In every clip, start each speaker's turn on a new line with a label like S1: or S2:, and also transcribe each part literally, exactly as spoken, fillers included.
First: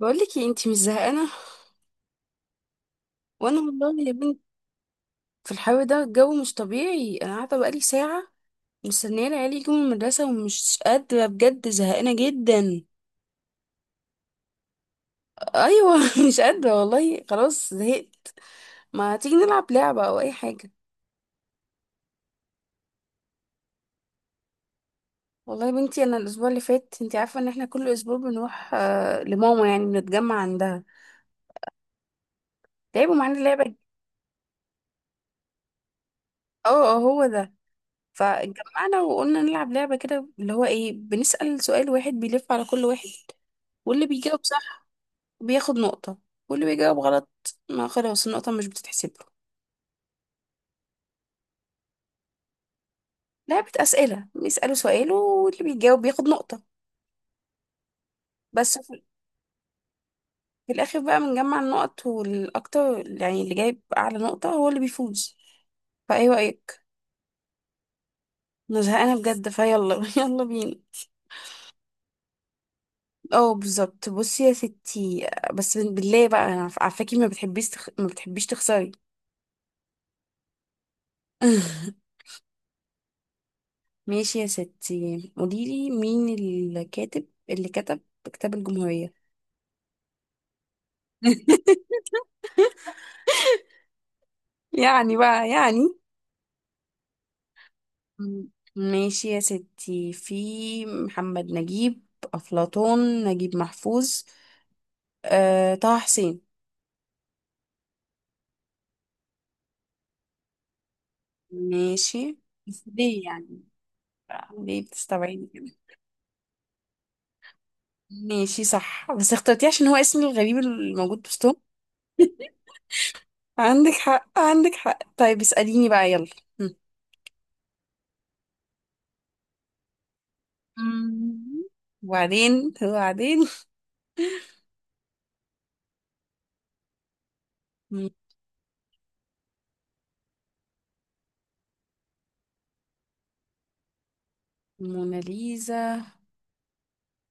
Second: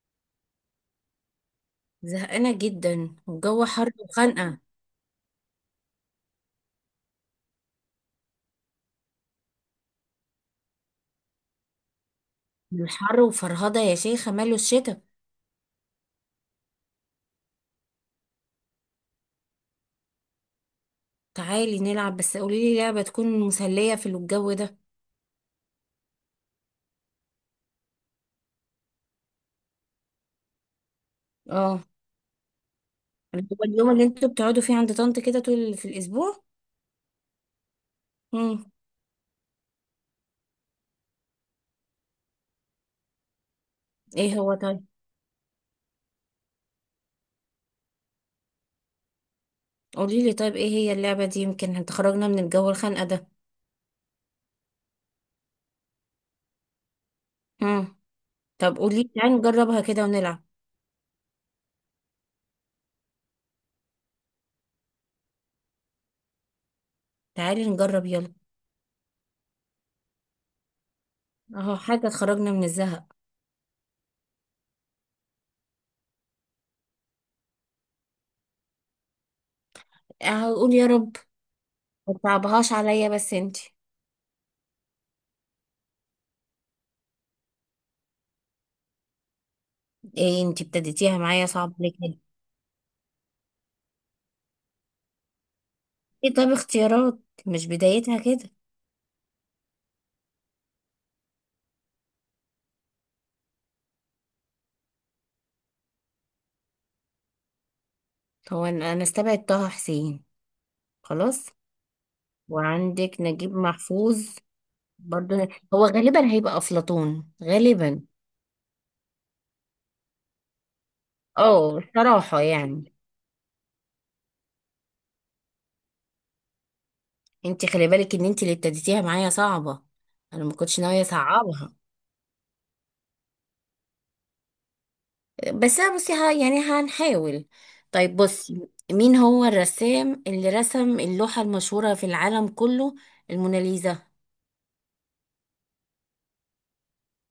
S1: بقولك ايه؟ انتي مش زهقانه؟
S2: زهقانة جدا
S1: وانا
S2: والجو حر
S1: والله يا بنت،
S2: وخانقة.
S1: في الحر ده الجو مش طبيعي. انا قاعده بقالي ساعه مستنيه العيال يجوا من المدرسه، ومش قادره بجد، زهقانه
S2: من
S1: جدا.
S2: الحر وفرهدة يا شيخة، ماله الشتا.
S1: ايوه مش قادره والله، خلاص زهقت. ما تيجي نلعب لعبه او اي حاجه؟
S2: تعالي نلعب، بس قوليلي لعبة تكون مسلية في الجو ده.
S1: والله يا بنتي، انا الاسبوع اللي فات، انتي عارفه ان احنا كل اسبوع بنروح آه، لماما، يعني بنتجمع عندها،
S2: اه.
S1: لعبوا معانا
S2: اللي هو
S1: لعبه.
S2: اليوم اللي انتوا بتقعدوا فيه عند طنط كده طول في الأسبوع؟
S1: اه اه هو ده.
S2: مم.
S1: فاتجمعنا وقلنا نلعب لعبة كده، اللي هو ايه، بنسأل سؤال واحد بيلف على كل واحد، واللي
S2: ايه
S1: بيجاوب
S2: هو؟ طيب.
S1: صح بياخد نقطة، واللي بيجاوب غلط ما خلاص النقطة مش بتتحسب له.
S2: قوليلي طيب، ايه هي اللعبة دي؟ يمكن هتخرجنا من الجو الخانقة ده.
S1: لعبة أسئلة، بيسألوا سؤال واللي بيجاوب بياخد نقطة،
S2: مم. طب
S1: بس في
S2: قوليلي، تعالي نجربها كده ونلعب.
S1: في الآخر بقى بنجمع النقط، والأكتر يعني اللي جايب أعلى نقطة هو اللي بيفوز. فأيه رأيك؟
S2: تعالي نجرب يلا.
S1: أنا زهقانة بجد، فيلا يلا بينا.
S2: اهو حاجة تخرجنا من الزهق.
S1: اه بالظبط، بصي يا ستي، بس بالله بقى، أنا عارفاكي ما بتحبيش تخ... ما بتحبيش تخسري
S2: اهو قول يا رب. ما تصعبهاش عليا بس انتي.
S1: ماشي يا ستي، قوليلي مين الكاتب اللي كتب كتاب الجمهورية.
S2: ايه، انتي ابتديتيها معايا صعب ليه كده؟
S1: يعني بقى يعني.
S2: ايه؟ طب اختيارات. مش بدايتها
S1: مم.
S2: كده.
S1: ماشي يا ستي، في محمد نجيب، أفلاطون، نجيب محفوظ، أه، طه حسين.
S2: هو انا أنا استبعد طه حسين. خلاص.
S1: ماشي، بس
S2: وعندك
S1: ليه
S2: نجيب
S1: يعني
S2: محفوظ.
S1: بقى؟ ليه
S2: برضو.
S1: بتستبعدي كده؟
S2: هو غالبا هيبقى افلاطون غالبا.
S1: ماشي صح، بس اخترتيه عشان هو اسمي الغريب الموجود بوسطهم.
S2: اه صراحة يعني.
S1: عندك حق عندك حق، طيب اسأليني بقى يلا. هم.
S2: انت خلي بالك ان انت اللي ابتديتيها معايا صعبة. انا ما كنتش ناوية
S1: مم.
S2: اصعبها.
S1: وبعدين وبعدين.
S2: بس أنا بصي، ها يعني هنحاول. طيب بصي، مين هو الرسام اللي رسم اللوحة المشهورة في العالم كله؟ الموناليزا.
S1: موناليزا،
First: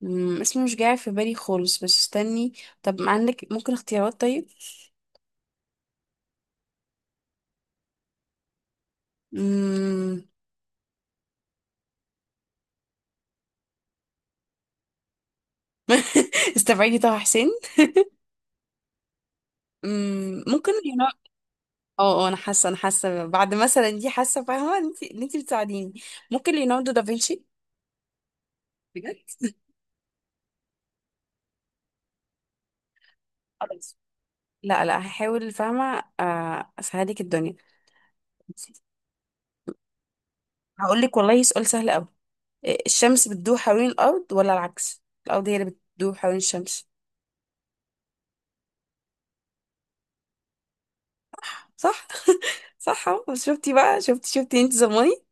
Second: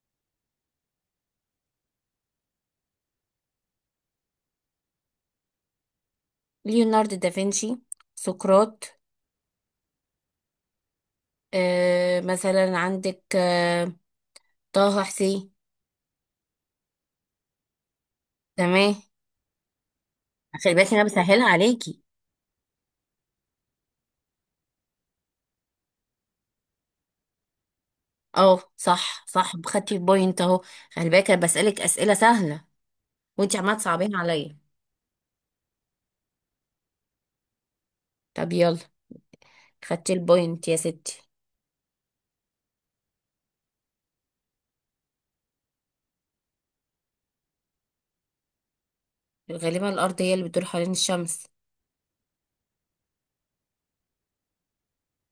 S1: مم، اسمه مش جاي في بالي خالص، بس استني. طب عندك ممكن اختيارات طيب؟
S2: ليوناردو دافنشي. سقراط.
S1: مم.
S2: آه مثلا عندك، آه طه حسين.
S1: استبعدي طه حسين.
S2: تمام.
S1: مم، ممكن
S2: خلي بالك انا
S1: ليوناردو.
S2: بسهلها عليكي.
S1: اه اه، انا حاسه انا حاسه بعد مثلا دي، حاسه فاهمه انت ان انت بتساعديني. ممكن ليوناردو دافنشي.
S2: اه
S1: بجد.
S2: صح، صح، خدتي البوينت اهو. خلي بالك انا بسألك أسئلة سهلة، وانت عمالة
S1: خلاص،
S2: تصعبين عليا.
S1: لا لا هحاول، فاهمه، آه، اسهلك الدنيا.
S2: طب يلا. خدتي البوينت يا
S1: هقول لك
S2: ستي.
S1: والله سؤال سهل قوي. الشمس بتدور حوالين الارض ولا العكس، الارض هي اللي بتدور حوالين الشمس؟
S2: غالبا الأرض هي اللي بتدور حوالين الشمس.
S1: صح. صح اهو، بس شفتي بقى، شفتي شفتي انت زماني.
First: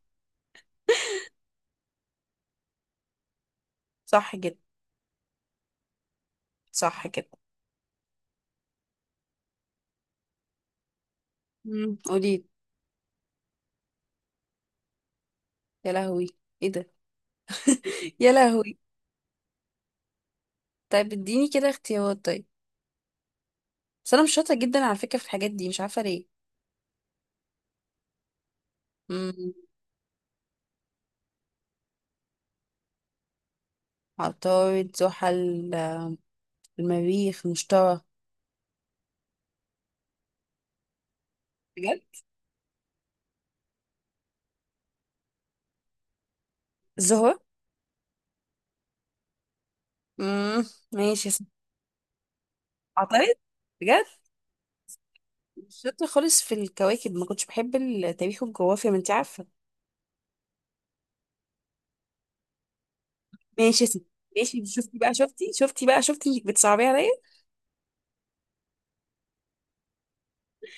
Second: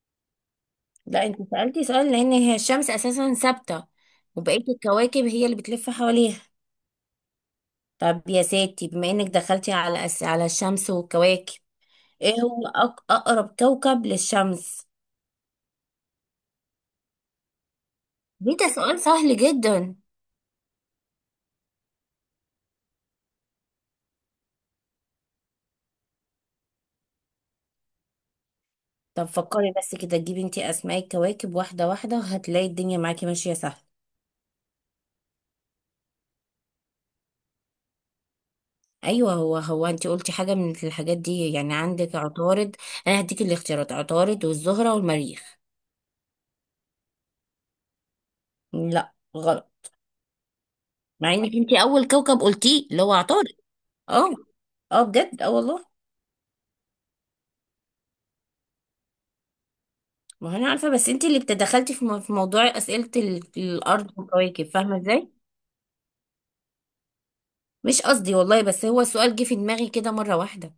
S2: لا، انت سألتي سؤال لأن هي الشمس أساسا ثابتة.
S1: صح كده.
S2: وبقية الكواكب هي اللي بتلف حواليها.
S1: صح كده.
S2: طب يا ستي، بما انك دخلتي على أس... على الشمس والكواكب،
S1: امم
S2: ايه
S1: قولي.
S2: هو أق... أقرب كوكب للشمس؟
S1: يا لهوي، ايه ده؟ يا
S2: ليه؟ ده
S1: لهوي.
S2: سؤال سهل جدا.
S1: طيب اديني كده اختيارات طيب، بس انا مش شاطره جدا على فكره في الحاجات دي، مش عارفه ليه.
S2: طب
S1: امم.
S2: فكري بس كده، تجيبي انت اسماء الكواكب واحده واحده هتلاقي الدنيا معاكي ماشيه سهل.
S1: عطارد، زحل، المريخ، المشتري.
S2: ايوه، هو هو انت قلتي حاجه من الحاجات دي، يعني
S1: بجد.
S2: عندك عطارد. انا هديك الاختيارات، عطارد والزهره والمريخ.
S1: الزهرة.
S2: لا، غلط.
S1: امم. ماشي يا
S2: مع
S1: ستي.
S2: انك انت اول كوكب قلتيه اللي هو
S1: عطارد.
S2: عطارد.
S1: بجد.
S2: اه. اه بجد، اه
S1: مش
S2: والله.
S1: شاطره خالص في الكواكب، ما كنتش بحب التاريخ والجغرافيا، ما انت عارفه.
S2: ما هو انا عارفه، بس انت اللي بتدخلتي في مو- في موضوع اسئله ال-
S1: ماشي يا ستي.
S2: الارض والكواكب،
S1: ماشي،
S2: فاهمه
S1: شفتي بقى،
S2: ازاي.
S1: شفتي شفتي بقى شفتي انك بتصعبي عليا.
S2: مش قصدي والله، بس هو السؤال جه في دماغي كده مره واحده.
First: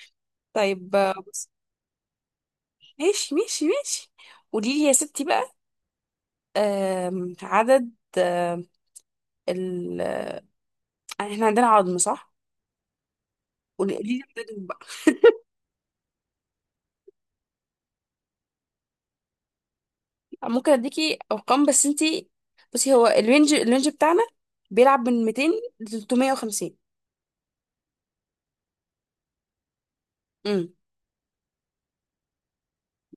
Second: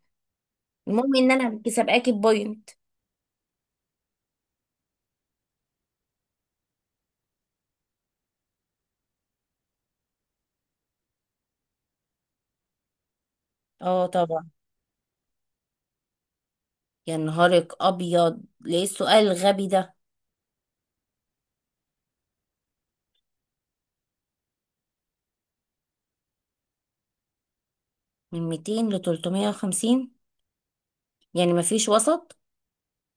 S1: طيب آه،
S2: المهم ان
S1: بصي.
S2: انا كسبقاكي بوينت.
S1: ماشي ماشي ماشي، قولي لي يا ستي بقى. آم، عدد، آم، ال، احنا عندنا عظم صح؟ قولي
S2: اه
S1: لي
S2: طبعا.
S1: عددهم بقى.
S2: يا نهارك ابيض، ليه السؤال الغبي ده؟
S1: ممكن اديكي ارقام بس انتي، بصي هو الرينج الرينج بتاعنا بيلعب من ميتين ل ثلاثمائة وخمسين.
S2: من ميتين ل ثلاثمائة وخمسين.
S1: امم.
S2: يعني ما فيش وسط؟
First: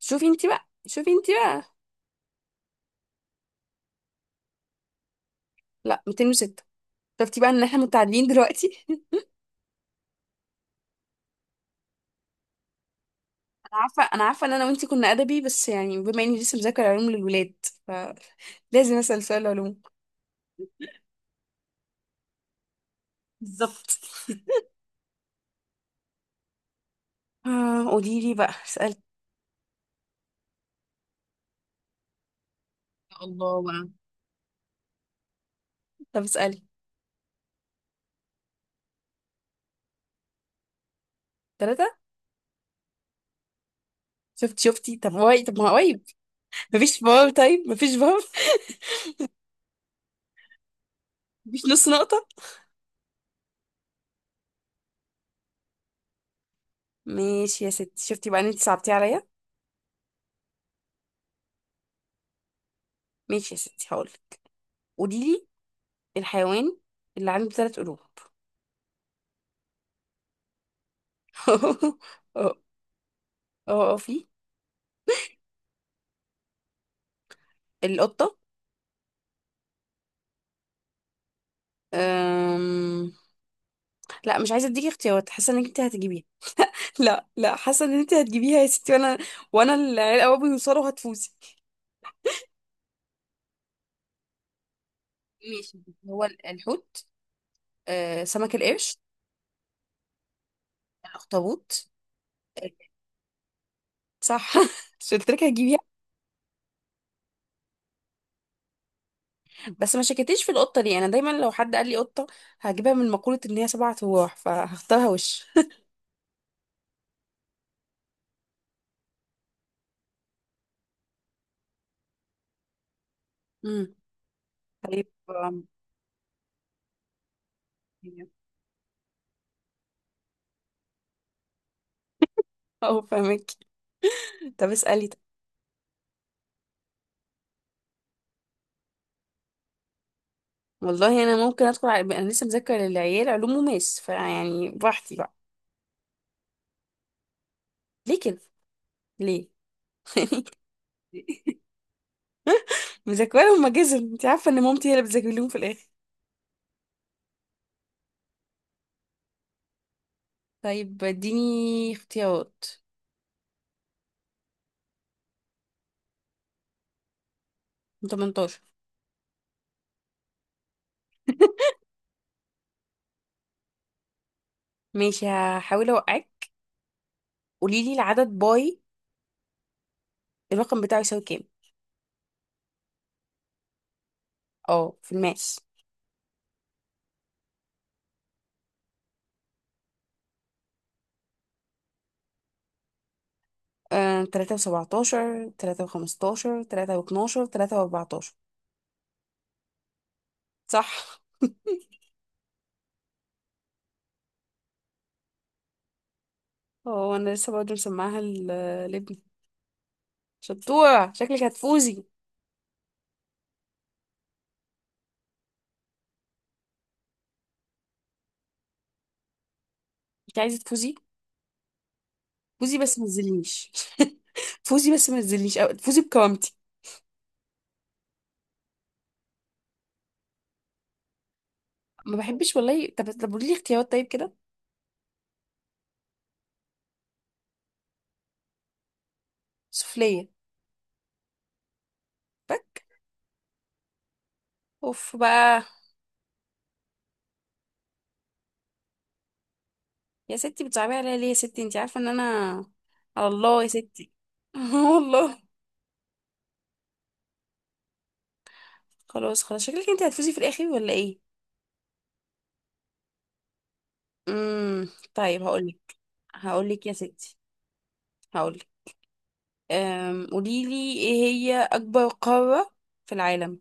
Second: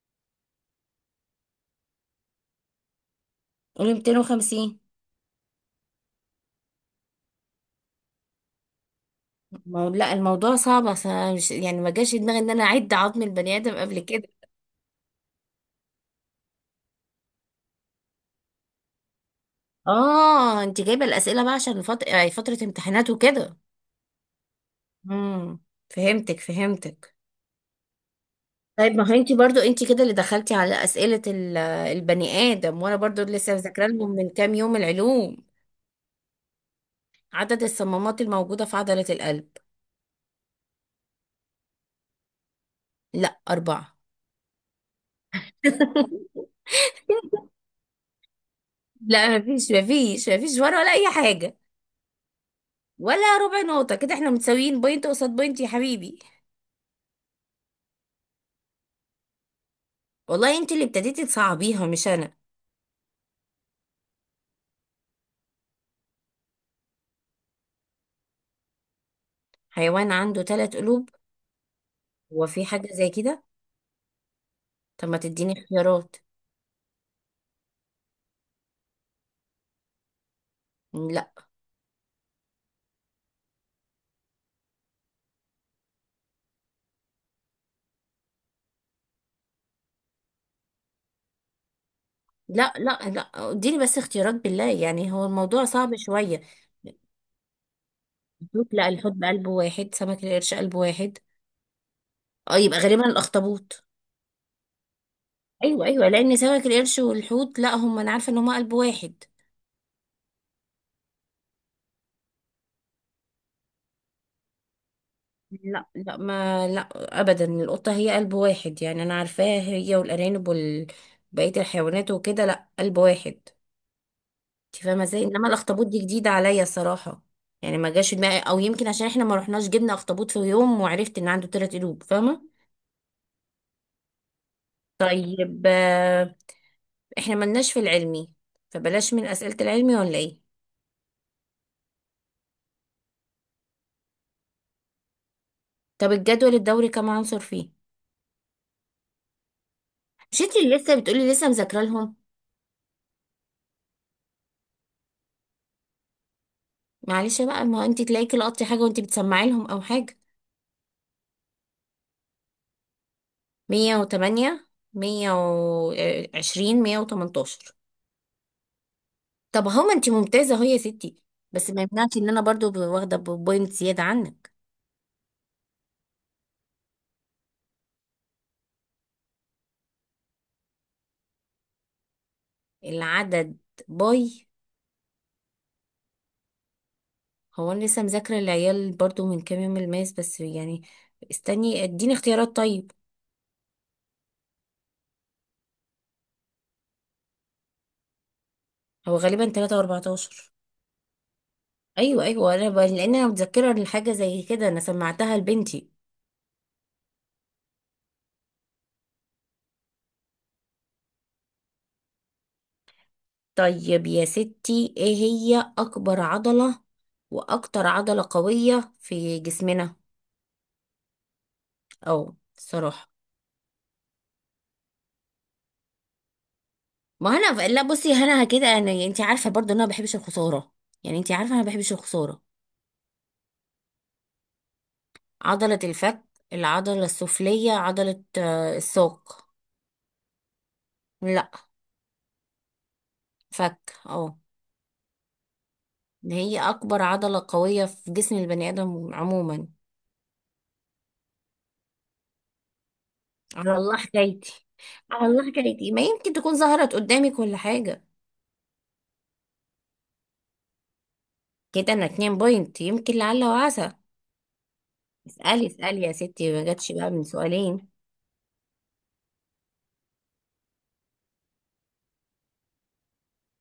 S1: شوفي انتي بقى شوفي انتي بقى.
S2: قولي ميتين وخمسين.
S1: لا، ميتين وستة. شفتي بقى ان احنا متعادلين دلوقتي.
S2: ما هو- لا، الموضوع صعب، أصل أنا مش يعني ما جاش في دماغي ان انا اعد عظم البني ادم
S1: انا
S2: قبل
S1: عارفه انا
S2: كده.
S1: عارفه ان انا وانتي كنا ادبي، بس يعني بما اني لسه مذاكره علوم للولاد، فلازم اسال سؤال علوم.
S2: اه، انت جايبه الاسئله بقى عشان فت... يعني فتره امتحانات وكده.
S1: بالظبط.
S2: امم فهمتك فهمتك.
S1: آه، قولي لي بقى.
S2: طيب ما هو انت برضو انت كده اللي دخلتي على اسئله ال- البني ادم، وانا برضو لسه
S1: الله،
S2: ذاكره لهم من كام يوم العلوم.
S1: طب اسألي.
S2: عدد الصمامات الموجوده في عضله القلب.
S1: ثلاثة.
S2: لا، أربعة.
S1: شفت، شفتي؟ طب واي، طب ما قريب. مفيش فار، طيب مفيش فار
S2: لا مفيش مفيش مفيش ورا ولا اي حاجه.
S1: مفيش نص نقطة.
S2: ولا ربع نقطه، كده احنا متساويين بوينت قصاد بوينت يا حبيبي.
S1: ماشي يا ستي، شفتي بقى ان انت صعبتيه عليا.
S2: والله انت اللي ابتديتي تصعبيها مش انا.
S1: ماشي يا ستي، هقولك. قولي لي الحيوان اللي عنده ثلاث قلوب.
S2: حيوان عنده ثلاث قلوب؟ هو
S1: اه،
S2: في حاجه زي كده.
S1: اه اه في.
S2: طب ما تديني اختيارات.
S1: القطة.
S2: لا
S1: أم... لا مش عايزة اديكي اختيارات، حاسة انك انت هتجيبيها. لا لا، حاسة ان انت هتجيبيها يا ستي، وانا، وانا العيال قوي بيوصلوا، هتفوزي.
S2: لا لا لا، اديني بس اختيارات بالله، يعني هو الموضوع
S1: ماشي.
S2: صعب
S1: هو
S2: شويه.
S1: ال- الحوت، آه، سمك
S2: دوت، لا
S1: القرش،
S2: الحوت بقلبه واحد، سمك القرش قلبه واحد.
S1: الاخطبوط.
S2: اه، يبقى غالبا الاخطبوط.
S1: صح. مش قلت لك هجيبيها؟
S2: ايوه ايوه، لان سمك القرش والحوت لا، هم انا عارفه ان هم قلب واحد.
S1: بس ما شكيتيش في القطه دي، انا دايما لو حد قال لي قطه هجيبها، من مقوله ان هي سبع ارواح، فهختارها وش.
S2: لا لا، ما لا. ابدا، القطه هي قلب واحد، يعني انا عارفاها هي والارانب وال بقيه الحيوانات وكده، لا قلب واحد.
S1: امم.
S2: انت فاهمه
S1: طيب
S2: ازاي؟ انما
S1: أم،
S2: الاخطبوط دي جديده عليا صراحه. يعني ما جاش في دماغي، او يمكن عشان احنا ما رحناش جبنا اخطبوط في يوم وعرفت ان عنده ثلاث قلوب، فاهمه.
S1: اه فاهمك. طب اسالي طب.
S2: طيب، آه، احنا ملناش في العلمي، فبلاش من اسئله العلمي ولا ايه؟
S1: والله انا ممكن ادخل على... انا لسه مذاكره للعيال علوم وماس، فيعني براحتي بقى.
S2: طب الجدول الدوري كم عنصر فيه؟
S1: ليه كده؟ ليه؟
S2: مش انت اللي لسه بتقولي لسه مذاكره لهم؟
S1: مذاكره لهم ماجزة، انت عارفه ان مامتي هي اللي بتذاكر لهم في الاخر.
S2: معلش بقى، ما انت تلاقيكي لقطتي حاجه وانت بتسمعي لهم او حاجه.
S1: طيب اديني اختيارات.
S2: مية وتمانية، مية وعشرين، مية وتمنتاشر.
S1: تمنتاشر.
S2: طب هما انت ممتازة اهو يا ستي، بس ما يمنعش ان انا برضو ب- واخدة بوينت زيادة عنك.
S1: ماشي هحاول اوقعك. قولي لي العدد باي، الرقم بتاعه يساوي كام؟
S2: العدد باي.
S1: اه في الماس.
S2: هو انا لسه مذاكرة العيال برضو من كام يوم الماس، بس يعني استني اديني اختيارات طيب.
S1: آه، تلاتة وسبعتاشر، تلاتة وخمستاشر، تلاتة واتناشر، تلاتة واربعتاشر.
S2: هو غالبا تلاتة واربعتاشر.
S1: صح.
S2: ايوه ايوه، انا ب... لان انا متذكرة الحاجة زي كده، انا سمعتها لبنتي.
S1: هو أنا لسه برضه مسمعها ل- لابني. شطورة، شكلك هتفوزي.
S2: طيب يا ستي، ايه هي اكبر عضلة واكتر عضلة قوية في جسمنا؟
S1: انت عايزة تفوزي؟
S2: اه
S1: فوزي بس ما
S2: الصراحه.
S1: تزلنيش. فوزي بس ما تزلنيش، أو فوزي بكرامتي.
S2: ما انا ف- لا بصي، انا كده انا يعني، انت عارفه برضو ان انا ما بحبش الخساره، يعني انت عارفه انا ما بحبش
S1: ما
S2: الخساره.
S1: بحبش والله. طب طب قولي لي اختيارات طيب كده.
S2: عضله الفك، العضله السفليه، عضله آه، الساق.
S1: سفلية.
S2: لا.
S1: بك.
S2: فك اه.
S1: اوف بقى.
S2: ده هي اكبر عضله قويه في جسم البني ادم عموما.
S1: يا ستي بتصعبي عليا ليه؟ يا ستي انت عارفة ان انا، على الله يا
S2: على الله
S1: ستي.
S2: حكايتي. على
S1: والله.
S2: الله حكايتي، ما يمكن تكون ظهرت قدامك ولا حاجه.
S1: خلاص خلاص، شكلك انت هتفوزي في الاخر ولا ايه؟
S2: كده انا اتنين بوينت، يمكن لعل وعسى.
S1: امم. طيب
S2: اسالي
S1: هقولك.
S2: اسالي يا ستي، ما
S1: هقولك
S2: جاتش
S1: يا
S2: بقى من
S1: ستي،
S2: سؤالين.
S1: هقولك. أم... قوليلي ايه هي اكبر قارة في العالم؟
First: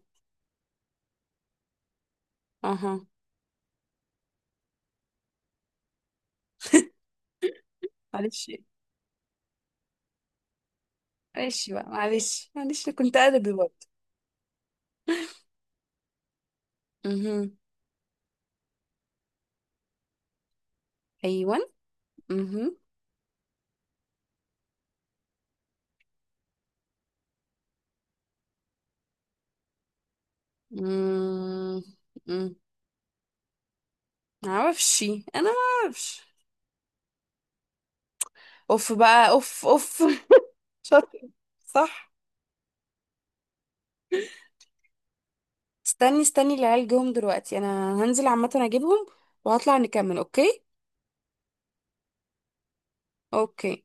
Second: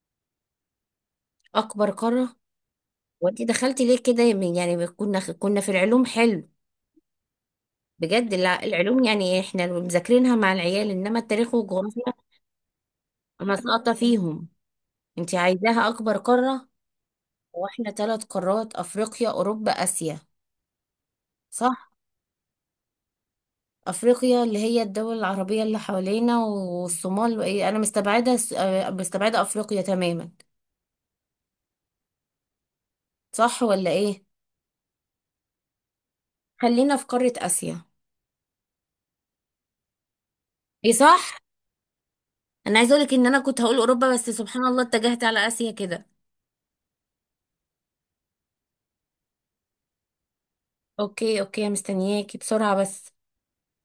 S2: اكبر قاره.
S1: اها.
S2: وانت دخلتي ليه كده من- يعني كنا كنا في العلوم حلو. بجد
S1: معلش،
S2: لا، العلوم يعني احنا اللي مذاكرينها مع العيال، انما التاريخ
S1: معلش بقى
S2: والجغرافيا
S1: معلش معلش، أنا كنت ادبي
S2: انا
S1: برضه.
S2: ساقطه فيهم. انت عايزاها اكبر قاره.
S1: اها.
S2: واحنا ثلاث قارات، افريقيا اوروبا اسيا.
S1: ايوه، اها.
S2: صح.
S1: امم.
S2: افريقيا اللي هي الدول العربيه اللي حوالينا والصومال وايه، انا مستبعده س- آه، مستبعده افريقيا تماما.
S1: أمم.
S2: صح ولا ايه؟
S1: معرفش. انا ما اعرفش.
S2: خلينا في قاره اسيا.
S1: اوف بقى، اوف اوف.
S2: ايه
S1: شاطر.
S2: صح.
S1: صح.
S2: انا عايزه اقولك ان انا كنت هقول اوروبا، بس سبحان الله اتجهت على اسيا كده.
S1: استني، استني العيال جم دلوقتي، انا هنزل عامه اجيبهم وهطلع نكمل، اوكي؟
S2: اوكي اوكي، مستنياكي بسرعة بس.
S1: اوكي